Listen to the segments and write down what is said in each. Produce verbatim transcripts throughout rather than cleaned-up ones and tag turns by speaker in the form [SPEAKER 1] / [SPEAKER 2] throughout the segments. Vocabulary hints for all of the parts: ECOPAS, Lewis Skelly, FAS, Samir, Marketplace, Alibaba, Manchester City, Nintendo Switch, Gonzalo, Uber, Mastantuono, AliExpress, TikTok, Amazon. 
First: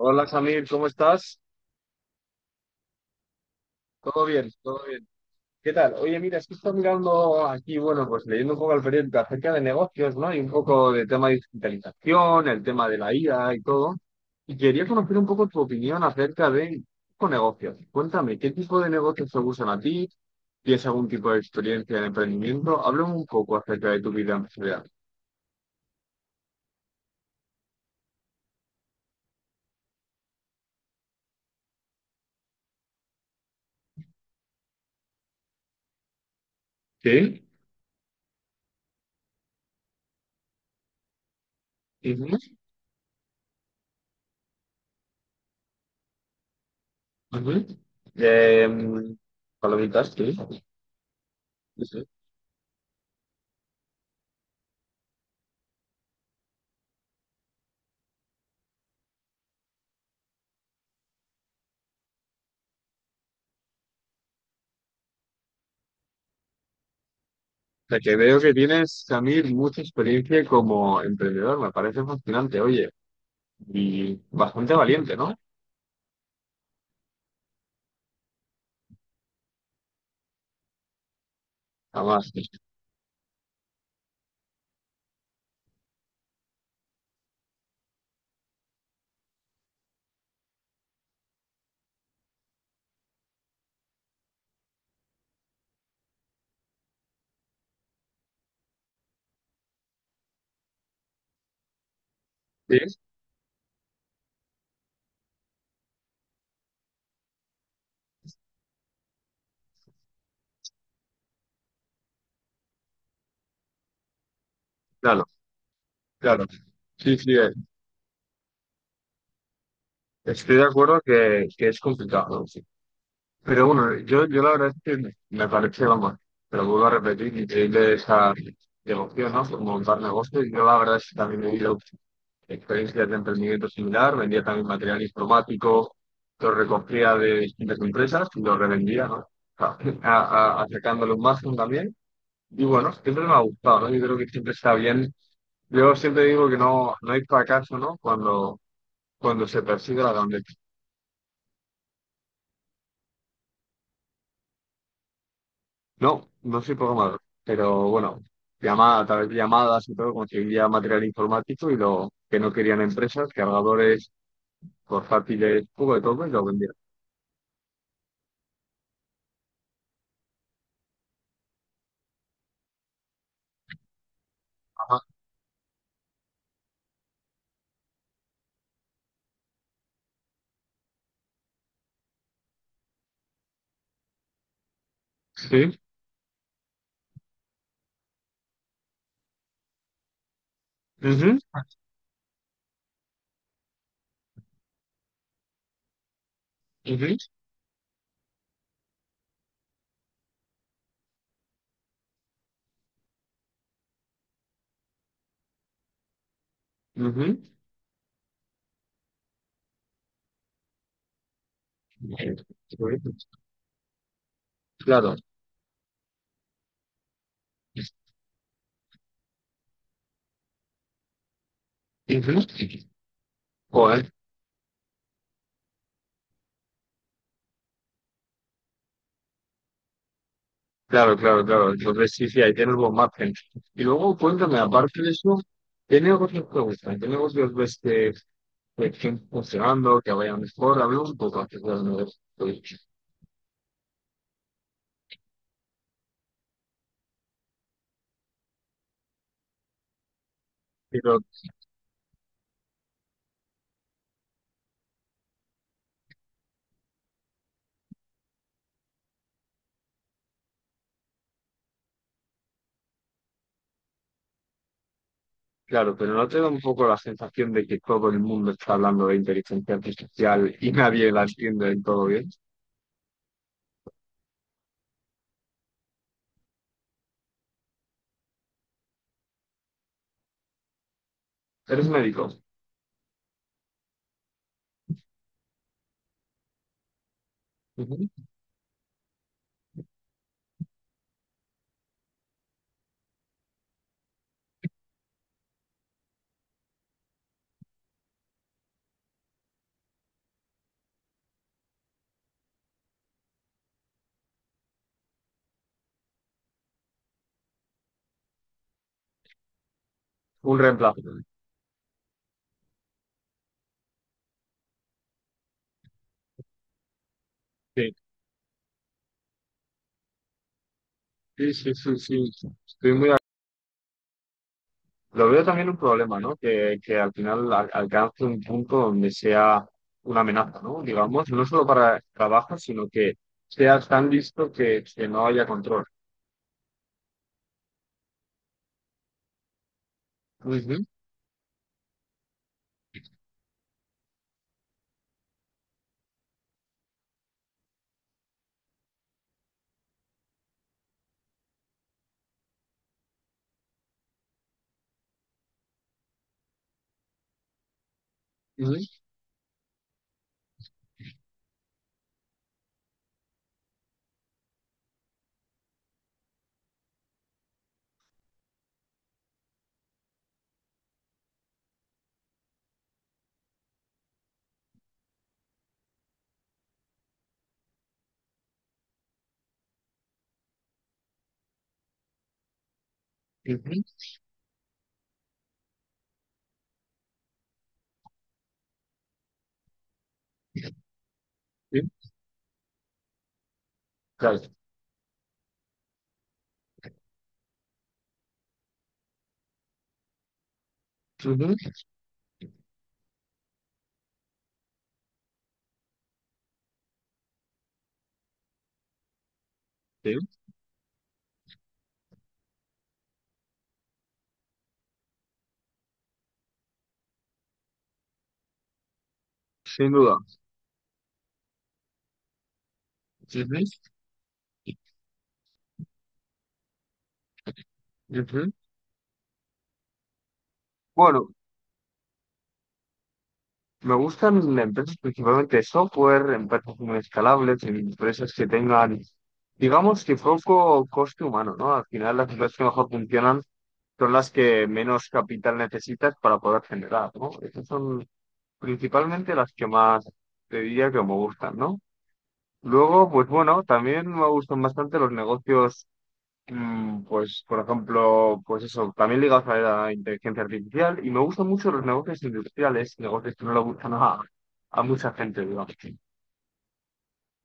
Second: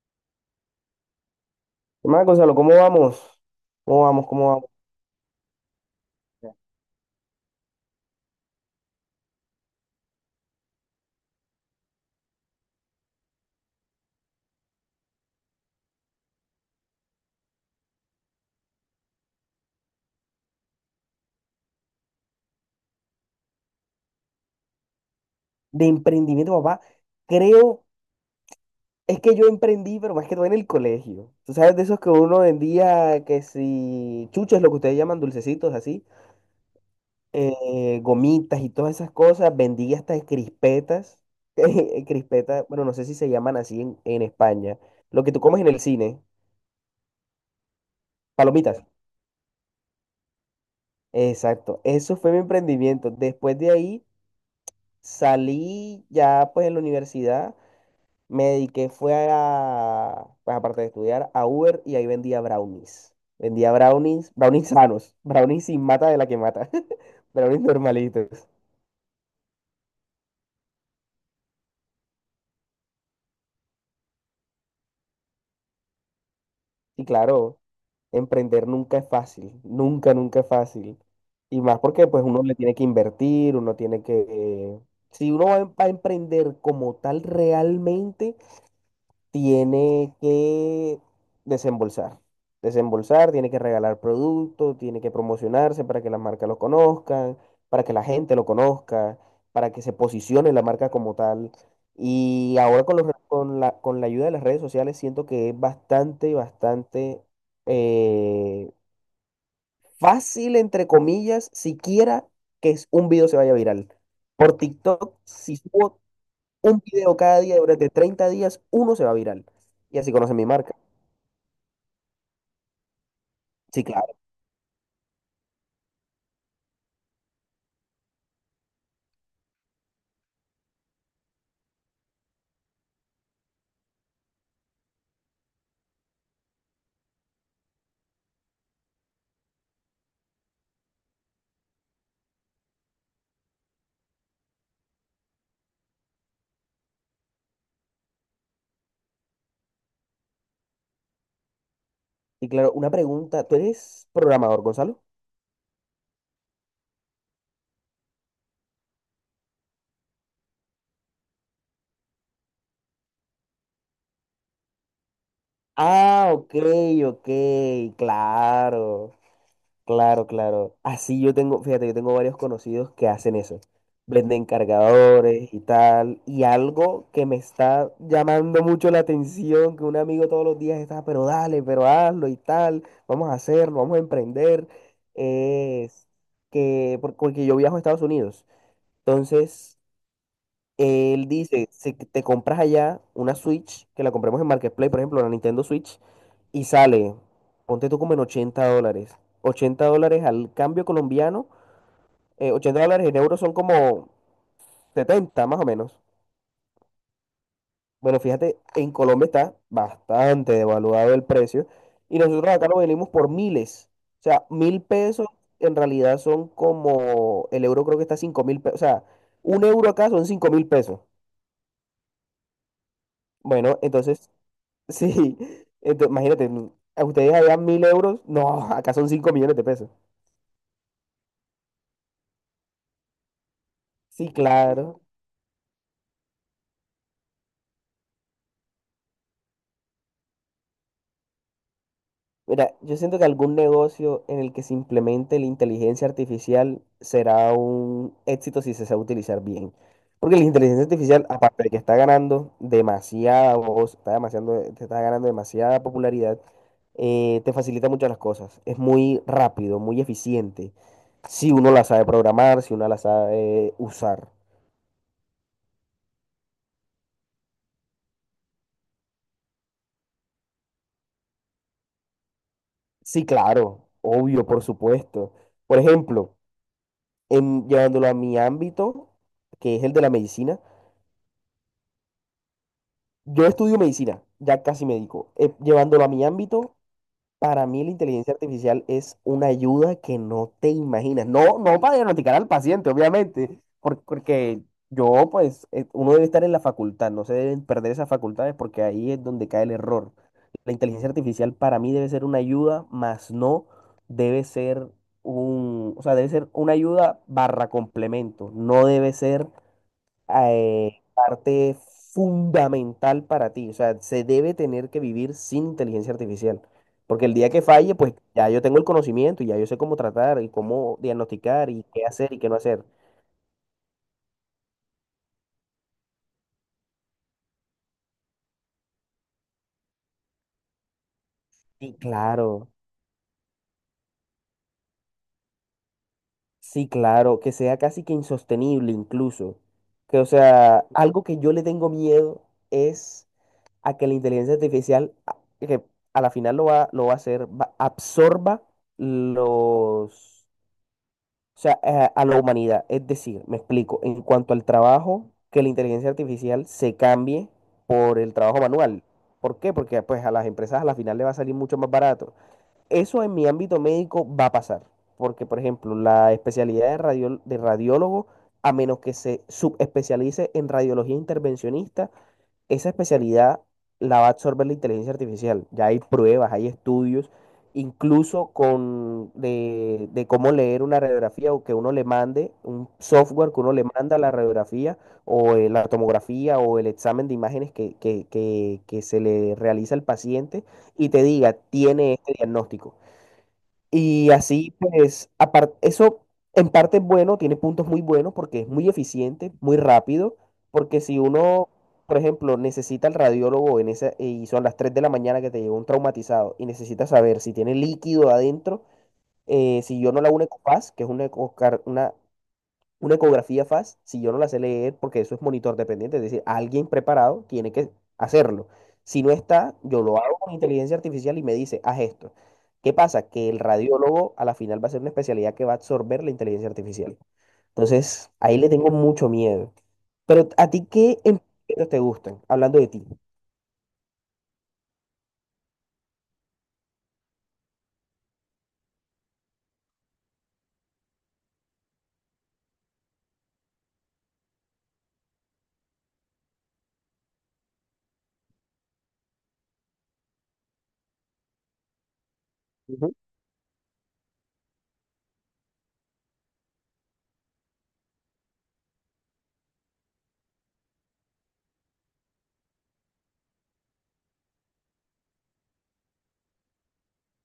[SPEAKER 1] Hola Samir, ¿cómo estás?
[SPEAKER 2] ¿Qué más, Gonzalo? ¿Cómo vamos? ¿Cómo
[SPEAKER 1] Todo
[SPEAKER 2] vamos? ¿Cómo
[SPEAKER 1] bien,
[SPEAKER 2] vamos?
[SPEAKER 1] todo bien. ¿Qué tal? Oye, mira, es que estoy mirando aquí, bueno, pues leyendo un poco al periódico acerca de negocios, ¿no? Y un poco del tema de digitalización, el tema de la I A y todo. Y quería conocer un poco tu opinión acerca de con negocios. Cuéntame, ¿qué tipo de negocios te gustan a ti? ¿Tienes algún tipo de experiencia en emprendimiento? Háblame un poco acerca de tu vida empresarial.
[SPEAKER 2] De emprendimiento, papá. Creo, es que yo emprendí, pero más que todo en el colegio. Tú sabes de esos que uno vendía, que si chuches, lo que ustedes llaman dulcecitos, así,
[SPEAKER 1] ¿Sí?
[SPEAKER 2] eh, gomitas y todas esas cosas. Vendí hasta crispetas. eh,
[SPEAKER 1] Ujú,
[SPEAKER 2] Crispetas, bueno, no sé si se llaman así en, en España. Lo que tú comes en el cine,
[SPEAKER 1] ujú.
[SPEAKER 2] palomitas.
[SPEAKER 1] Em, palomitas,
[SPEAKER 2] Exacto,
[SPEAKER 1] sí.
[SPEAKER 2] eso fue mi emprendimiento. Después de ahí salí ya pues en la universidad. Me dediqué, fue a, pues aparte de estudiar, a Uber y ahí vendía brownies. Vendía brownies, brownies sanos, brownies sin mata de la que mata, brownies
[SPEAKER 1] Sea, que veo
[SPEAKER 2] normalitos.
[SPEAKER 1] que tienes, Samir, mucha experiencia como emprendedor, me parece fascinante, oye, y bastante valiente, ¿no?
[SPEAKER 2] Y claro, emprender nunca es fácil, nunca, nunca es fácil. Y más porque pues
[SPEAKER 1] Además,
[SPEAKER 2] uno le tiene que invertir, uno tiene que, eh, si uno va a em- va a emprender como tal realmente, tiene que desembolsar. Desembolsar, tiene que regalar productos, tiene que promocionarse para que las marcas lo conozcan, para que la gente lo conozca, para que se posicione la marca como tal. Y ahora con,
[SPEAKER 1] sí,
[SPEAKER 2] los re- con la, con la ayuda de las redes sociales siento que es bastante, bastante eh, fácil, entre comillas, siquiera que es- un video se vaya viral. Por TikTok,
[SPEAKER 1] claro,
[SPEAKER 2] si subo
[SPEAKER 1] claro,
[SPEAKER 2] un video
[SPEAKER 1] sí, sí,
[SPEAKER 2] cada
[SPEAKER 1] eh,
[SPEAKER 2] día durante treinta días, uno se va viral. Y así conocen mi
[SPEAKER 1] estoy de
[SPEAKER 2] marca.
[SPEAKER 1] acuerdo que, que es complicado, ¿no? Sí. Pero
[SPEAKER 2] Sí,
[SPEAKER 1] bueno,
[SPEAKER 2] claro.
[SPEAKER 1] yo, yo la verdad es que me parece, vamos, pero vuelvo a repetir, increíble esa devoción, ¿no? Por montar negocios, yo la verdad es que también he ido experiencias de emprendimiento similar, vendía también material informático, lo recogía de distintas empresas y lo revendía, ¿no? A- a- a- acercándole un margen también. Y bueno, siempre me ha gustado, ¿no? Yo creo que siempre está bien. Yo siempre digo que no, no hay fracaso, ¿no? Cuando, cuando se persigue la grandeza.
[SPEAKER 2] Y claro, una pregunta. ¿Tú eres programador, Gonzalo?
[SPEAKER 1] No, no soy programador, pero bueno, llamada, a través de llamadas y todo, conseguía material informático y lo que no querían empresas, cargadores, portátiles, poco de todo
[SPEAKER 2] Ah,
[SPEAKER 1] y lo
[SPEAKER 2] ok,
[SPEAKER 1] vendía.
[SPEAKER 2] ok, claro. Claro, claro. Así yo tengo, fíjate, yo tengo varios conocidos que hacen eso. Venden
[SPEAKER 1] Ajá.
[SPEAKER 2] cargadores y tal. Y algo que me está llamando mucho la atención, que un amigo todos los días está, pero dale, pero hazlo y tal. Vamos a hacerlo, vamos a emprender.
[SPEAKER 1] Sí.
[SPEAKER 2] Es que, por- porque yo viajo a Estados Unidos. Entonces, él
[SPEAKER 1] Ujú.
[SPEAKER 2] dice, si te compras allá una Switch, que la compremos en Marketplace, por ejemplo, la Nintendo Switch, y sale,
[SPEAKER 1] Ujú,
[SPEAKER 2] ponte tú como en ochenta dólares. Ochenta dólares al cambio colombiano, eh, ochenta dólares en euros son como setenta más o menos.
[SPEAKER 1] ujú.
[SPEAKER 2] Bueno, fíjate, en Colombia está bastante devaluado el precio y nosotros acá lo venimos por miles. O sea, mil
[SPEAKER 1] Claro.
[SPEAKER 2] pesos en realidad son como, el euro creo que está cinco mil pesos, o sea, un euro acá son cinco mil pesos.
[SPEAKER 1] Ujú.
[SPEAKER 2] Bueno,
[SPEAKER 1] Joder,
[SPEAKER 2] entonces sí, entonces, imagínate, a ustedes allá mil euros, no, acá son cinco millones de pesos.
[SPEAKER 1] claro, claro, claro. Entonces sí, sí, ahí tienes buen margen. Y luego
[SPEAKER 2] Sí,
[SPEAKER 1] cuéntame,
[SPEAKER 2] claro.
[SPEAKER 1] aparte de eso, ¿qué negocios te gustan? ¿Qué negocios ves que, que estén funcionando, que vayan mejor? Hablemos un poco acerca de los
[SPEAKER 2] Mira,
[SPEAKER 1] negocios.
[SPEAKER 2] yo siento que algún negocio en el que se implemente la inteligencia artificial será un éxito si se sabe utilizar bien. Porque la inteligencia
[SPEAKER 1] Pero,
[SPEAKER 2] artificial, aparte de que está ganando demasiada voz, está demasiado, te está ganando demasiada popularidad, eh, te facilita muchas las cosas. Es muy rápido, muy eficiente. Si uno la sabe programar, si uno la sabe eh, usar.
[SPEAKER 1] claro, pero ¿no te da un poco la sensación de que todo el mundo está hablando de inteligencia artificial y nadie la entiende del todo bien?
[SPEAKER 2] Sí, claro, obvio, por supuesto. Por ejemplo, en, llevándolo a mi ámbito, que es el de la medicina,
[SPEAKER 1] ¿Eres médico?
[SPEAKER 2] yo estudio medicina, ya casi médico. Eh, llevándolo a mi ámbito, para mí la
[SPEAKER 1] Ujú.
[SPEAKER 2] inteligencia artificial es una ayuda que no te imaginas. No, no para diagnosticar al paciente, obviamente, por- porque yo, pues, eh, uno debe estar en la facultad, no se deben perder esas facultades porque ahí es donde cae el error. La inteligencia artificial para mí debe ser una ayuda, más no debe ser un, o sea, debe ser una ayuda barra complemento. No debe ser
[SPEAKER 1] Un
[SPEAKER 2] eh,
[SPEAKER 1] reemplazo.
[SPEAKER 2] parte fundamental para ti. O sea, se debe tener que vivir sin inteligencia artificial. Porque el día que
[SPEAKER 1] Sí,
[SPEAKER 2] falle, pues ya yo tengo el conocimiento y ya yo sé cómo tratar y cómo
[SPEAKER 1] sí,
[SPEAKER 2] diagnosticar
[SPEAKER 1] sí,
[SPEAKER 2] y
[SPEAKER 1] sí,
[SPEAKER 2] qué hacer y
[SPEAKER 1] sí.
[SPEAKER 2] qué no hacer.
[SPEAKER 1] Estoy muy. Lo veo también un problema, ¿no? Que, que al final al- alcance un punto donde sea una amenaza, ¿no? Digamos, no solo
[SPEAKER 2] Sí,
[SPEAKER 1] para trabajo,
[SPEAKER 2] claro,
[SPEAKER 1] sino que sea tan visto que, que no haya control.
[SPEAKER 2] sí, claro, que sea casi que insostenible incluso. Que, o
[SPEAKER 1] Ujú,
[SPEAKER 2] sea, algo que yo le tengo miedo es a que la inteligencia artificial, a- que a la final lo va, lo va a hacer, va- absorba los. O sea, a, a la humanidad. Es decir, me explico, en cuanto al trabajo, que la inteligencia artificial se cambie por el trabajo
[SPEAKER 1] ujú,
[SPEAKER 2] manual. ¿Por qué? Porque pues a las empresas a la final le va a salir mucho más barato. Eso en mi ámbito médico va a pasar, porque por ejemplo, la especialidad de, radiol- de radiólogo, a menos que se subespecialice en radiología intervencionista, esa especialidad la va a absorber la inteligencia artificial. Ya hay pruebas, hay estudios, incluso con de, de cómo leer una radiografía o que uno le mande, un software que
[SPEAKER 1] ujú,
[SPEAKER 2] uno le manda la radiografía o eh, la tomografía o el examen de imágenes que, que, que, que se le realiza al paciente y te diga,
[SPEAKER 1] sí,
[SPEAKER 2] tiene este diagnóstico. Y
[SPEAKER 1] claro.
[SPEAKER 2] así, pues, aparte, eso en parte es bueno, tiene puntos muy buenos porque es muy eficiente, muy rápido, porque si uno,
[SPEAKER 1] Ujú,
[SPEAKER 2] por ejemplo, necesita el radiólogo en esa, y son las tres de la mañana que te llegó un traumatizado y necesita saber si tiene líquido adentro, eh, si yo
[SPEAKER 1] sí,
[SPEAKER 2] no la una ECOPAS, que es una, ecocar- una una ecografía F A S, si yo no la sé leer, porque eso es monitor dependiente, es decir, alguien preparado tiene que hacerlo. Si no está,
[SPEAKER 1] sin
[SPEAKER 2] yo
[SPEAKER 1] duda.
[SPEAKER 2] lo hago con inteligencia artificial y me dice, haz esto. ¿Qué pasa?
[SPEAKER 1] Ujú,
[SPEAKER 2] Que el radiólogo a la final va a ser una especialidad que va a absorber la inteligencia artificial. Entonces,
[SPEAKER 1] ujú.
[SPEAKER 2] ahí le tengo mucho miedo. Pero a ti, ¿qué
[SPEAKER 1] Bueno,
[SPEAKER 2] emprendimientos te gustan? Hablando de ti.
[SPEAKER 1] me gustan las empresas principalmente de software, empresas muy escalables, empresas que tengan, digamos que poco coste humano, ¿no? Al final las empresas que mejor funcionan son las que menos capital necesitas para poder generar, ¿no? Esas son principalmente las que más te diría que me gustan, ¿no? Luego,
[SPEAKER 2] Ujú.
[SPEAKER 1] pues bueno, también me gustan bastante los negocios. Mm, Pues, por ejemplo, pues eso, también ligados a la inteligencia artificial y me gustan mucho los negocios industriales, negocios que no le gustan a, a mucha gente, digamos.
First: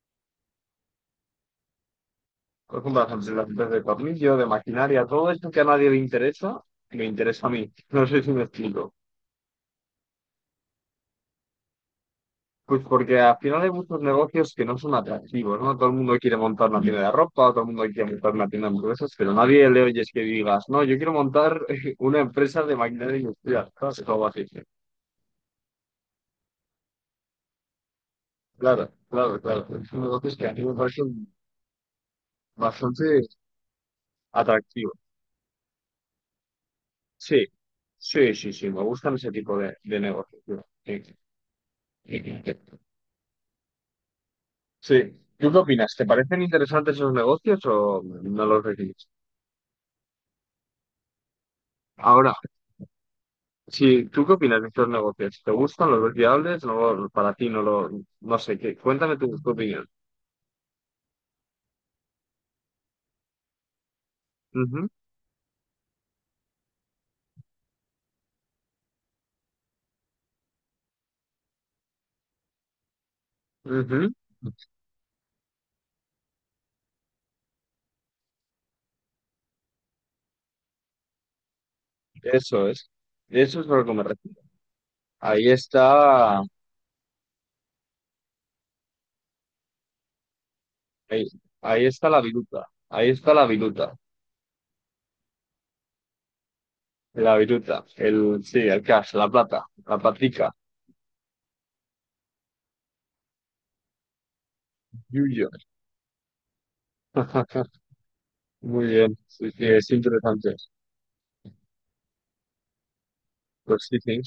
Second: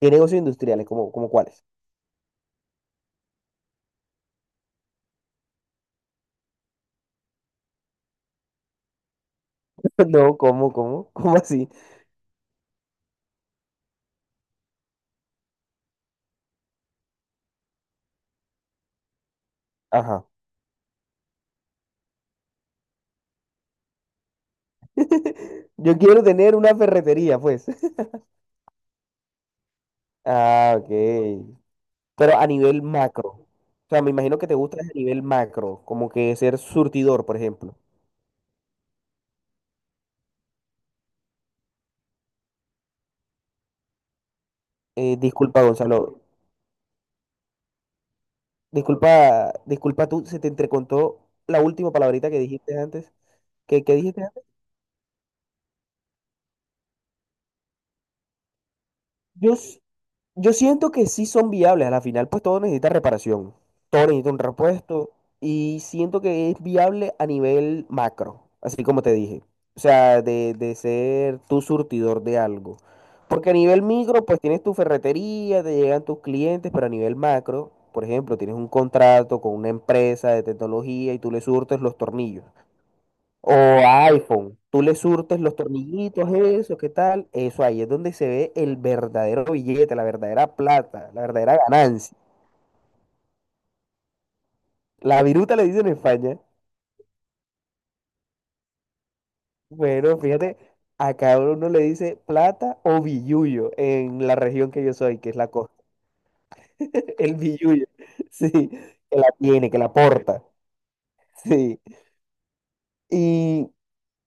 [SPEAKER 2] ¿Qué negocios industriales? ¿Cómo, cómo cuáles?
[SPEAKER 1] Por ejemplo, las empresas las empresas de tornillo, de maquinaria, todo esto que a nadie le interesa, me interesa a mí. No sé si me explico.
[SPEAKER 2] No, ¿cómo, cómo? ¿Cómo así?
[SPEAKER 1] Pues porque al final hay muchos negocios que no son atractivos, ¿no? Todo el mundo quiere montar una tienda de ropa, todo el mundo quiere montar una tienda de hamburguesas, pero nadie le oyes que
[SPEAKER 2] Ajá.
[SPEAKER 1] digas, no, yo quiero montar una empresa de maquinaria industrial, ¿sabes? O algo así.
[SPEAKER 2] Yo quiero tener una ferretería, pues.
[SPEAKER 1] Claro, claro, claro. Es un negocio que a mí me
[SPEAKER 2] Ah, ok.
[SPEAKER 1] parece un-
[SPEAKER 2] Pero a nivel
[SPEAKER 1] bastante
[SPEAKER 2] macro. O sea, me imagino que te gusta a
[SPEAKER 1] atractivo.
[SPEAKER 2] nivel macro, como que ser surtidor, por
[SPEAKER 1] Sí,
[SPEAKER 2] ejemplo.
[SPEAKER 1] sí, sí, sí. Me gustan ese tipo de, de negocios, tío. Sí. Sí.
[SPEAKER 2] Eh,
[SPEAKER 1] ¿Tú qué
[SPEAKER 2] disculpa,
[SPEAKER 1] opinas? ¿Te
[SPEAKER 2] Gonzalo.
[SPEAKER 1] parecen interesantes esos negocios o no los ves?
[SPEAKER 2] Disculpa, disculpa tú, se te entrecontó la última palabrita
[SPEAKER 1] Ahora,
[SPEAKER 2] que dijiste antes. ¿Qué, qué
[SPEAKER 1] si
[SPEAKER 2] dijiste
[SPEAKER 1] tú qué
[SPEAKER 2] antes?
[SPEAKER 1] opinas de estos negocios, ¿te gustan? ¿Los ves viables? No, para ti no lo, no sé qué. Cuéntame tu, tu
[SPEAKER 2] Yo, s-
[SPEAKER 1] opinión.
[SPEAKER 2] Yo siento que sí son viables. A la final, pues todo necesita reparación. Todo necesita un repuesto. Y siento que es viable a nivel macro, así como te dije. O sea, de, de ser tu surtidor de algo. Porque a nivel
[SPEAKER 1] Ujú, ujú.
[SPEAKER 2] micro, pues tienes tu ferretería, te llegan tus clientes, pero a nivel macro, por ejemplo, tienes un contrato con una empresa de tecnología y tú le surtes los tornillos.
[SPEAKER 1] Eso es.
[SPEAKER 2] O
[SPEAKER 1] Eso es a lo que me
[SPEAKER 2] a
[SPEAKER 1] refiero.
[SPEAKER 2] iPhone, tú le surtes
[SPEAKER 1] Ahí
[SPEAKER 2] los tornillitos,
[SPEAKER 1] está,
[SPEAKER 2] eso, ¿qué tal? Eso ahí es donde se ve el verdadero billete, la verdadera plata, la
[SPEAKER 1] ahí,
[SPEAKER 2] verdadera
[SPEAKER 1] ahí está
[SPEAKER 2] ganancia.
[SPEAKER 1] la viruta. Ahí está la viruta.
[SPEAKER 2] La viruta le dicen en España.
[SPEAKER 1] La viruta, el, sí, el cash, la plata, la
[SPEAKER 2] Bueno,
[SPEAKER 1] patica,
[SPEAKER 2] fíjate, a cada uno le dice plata o billuyo en la región que yo soy, que es
[SPEAKER 1] yuyo.
[SPEAKER 2] la costa. El billuyo, sí,
[SPEAKER 1] Muy
[SPEAKER 2] que
[SPEAKER 1] bien,
[SPEAKER 2] la
[SPEAKER 1] sí, sí,
[SPEAKER 2] tiene, que
[SPEAKER 1] es
[SPEAKER 2] la porta,
[SPEAKER 1] interesante.
[SPEAKER 2] sí. Y,
[SPEAKER 1] Pues sí, sí,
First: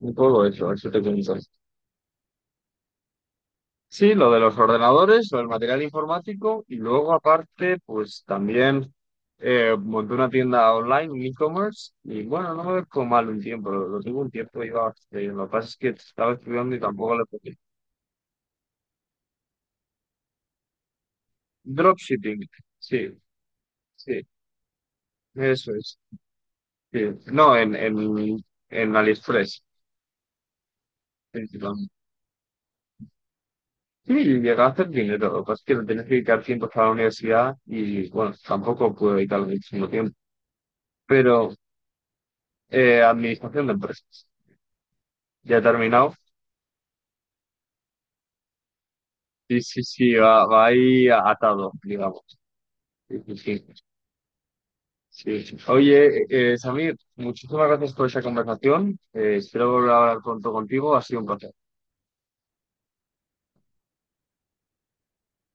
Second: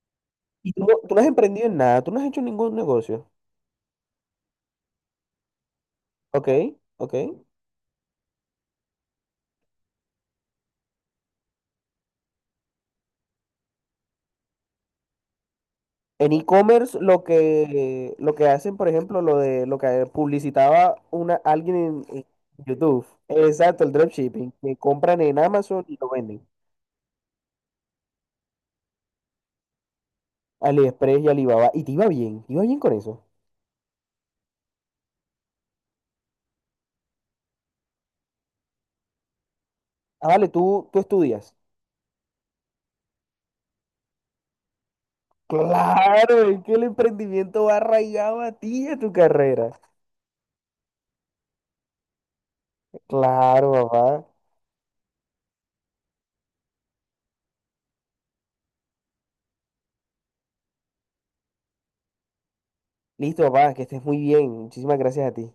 [SPEAKER 1] un poco eso,
[SPEAKER 2] y tú,
[SPEAKER 1] eso
[SPEAKER 2] no,
[SPEAKER 1] te
[SPEAKER 2] tú no has
[SPEAKER 1] cuento.
[SPEAKER 2] emprendido en nada, tú no has hecho ningún negocio,
[SPEAKER 1] Sí, lo de los ordenadores, lo del material
[SPEAKER 2] ¿ok?
[SPEAKER 1] informático y luego
[SPEAKER 2] ¿Ok?
[SPEAKER 1] aparte, pues también eh, monté una tienda online, un e-commerce y bueno, no me ve como mal un tiempo, lo, lo tuve un tiempo y iba bastante bien. Lo que pasa es que
[SPEAKER 2] En
[SPEAKER 1] estaba estudiando y
[SPEAKER 2] e-commerce
[SPEAKER 1] tampoco le
[SPEAKER 2] lo
[SPEAKER 1] podía.
[SPEAKER 2] que, lo que hacen, por ejemplo, lo de lo que publicitaba una, alguien en, en
[SPEAKER 1] Dropshipping,
[SPEAKER 2] YouTube.
[SPEAKER 1] sí,
[SPEAKER 2] Exacto, el
[SPEAKER 1] sí,
[SPEAKER 2] dropshipping, que compran en
[SPEAKER 1] eso
[SPEAKER 2] Amazon y
[SPEAKER 1] es.
[SPEAKER 2] lo venden.
[SPEAKER 1] Sí. No, en, en, en AliExpress.
[SPEAKER 2] AliExpress y Alibaba. Y
[SPEAKER 1] Principalmente.
[SPEAKER 2] te iba bien, te iba bien con eso.
[SPEAKER 1] Sí, y gastaste el dinero. Lo que pasa es que lo tienes que dedicar tiempo para la universidad y, bueno, tampoco pude dedicarle muchísimo tiempo.
[SPEAKER 2] Ah, vale, tú, tú
[SPEAKER 1] Pero
[SPEAKER 2] estudias.
[SPEAKER 1] eh, administración de empresas. Ya he terminado.
[SPEAKER 2] Claro, es que el emprendimiento va arraigado a ti y a tu
[SPEAKER 1] Sí,
[SPEAKER 2] carrera.
[SPEAKER 1] sí, sí, va, va ahí atado, digamos. Sí, sí,
[SPEAKER 2] Claro,
[SPEAKER 1] sí.
[SPEAKER 2] papá.
[SPEAKER 1] Sí. Oye, eh, Samir, muchísimas gracias por esa conversación. Eh, espero volver a hablar pronto contigo. Ha sido un placer.
[SPEAKER 2] Listo, papá, que estés muy bien. Muchísimas gracias a ti.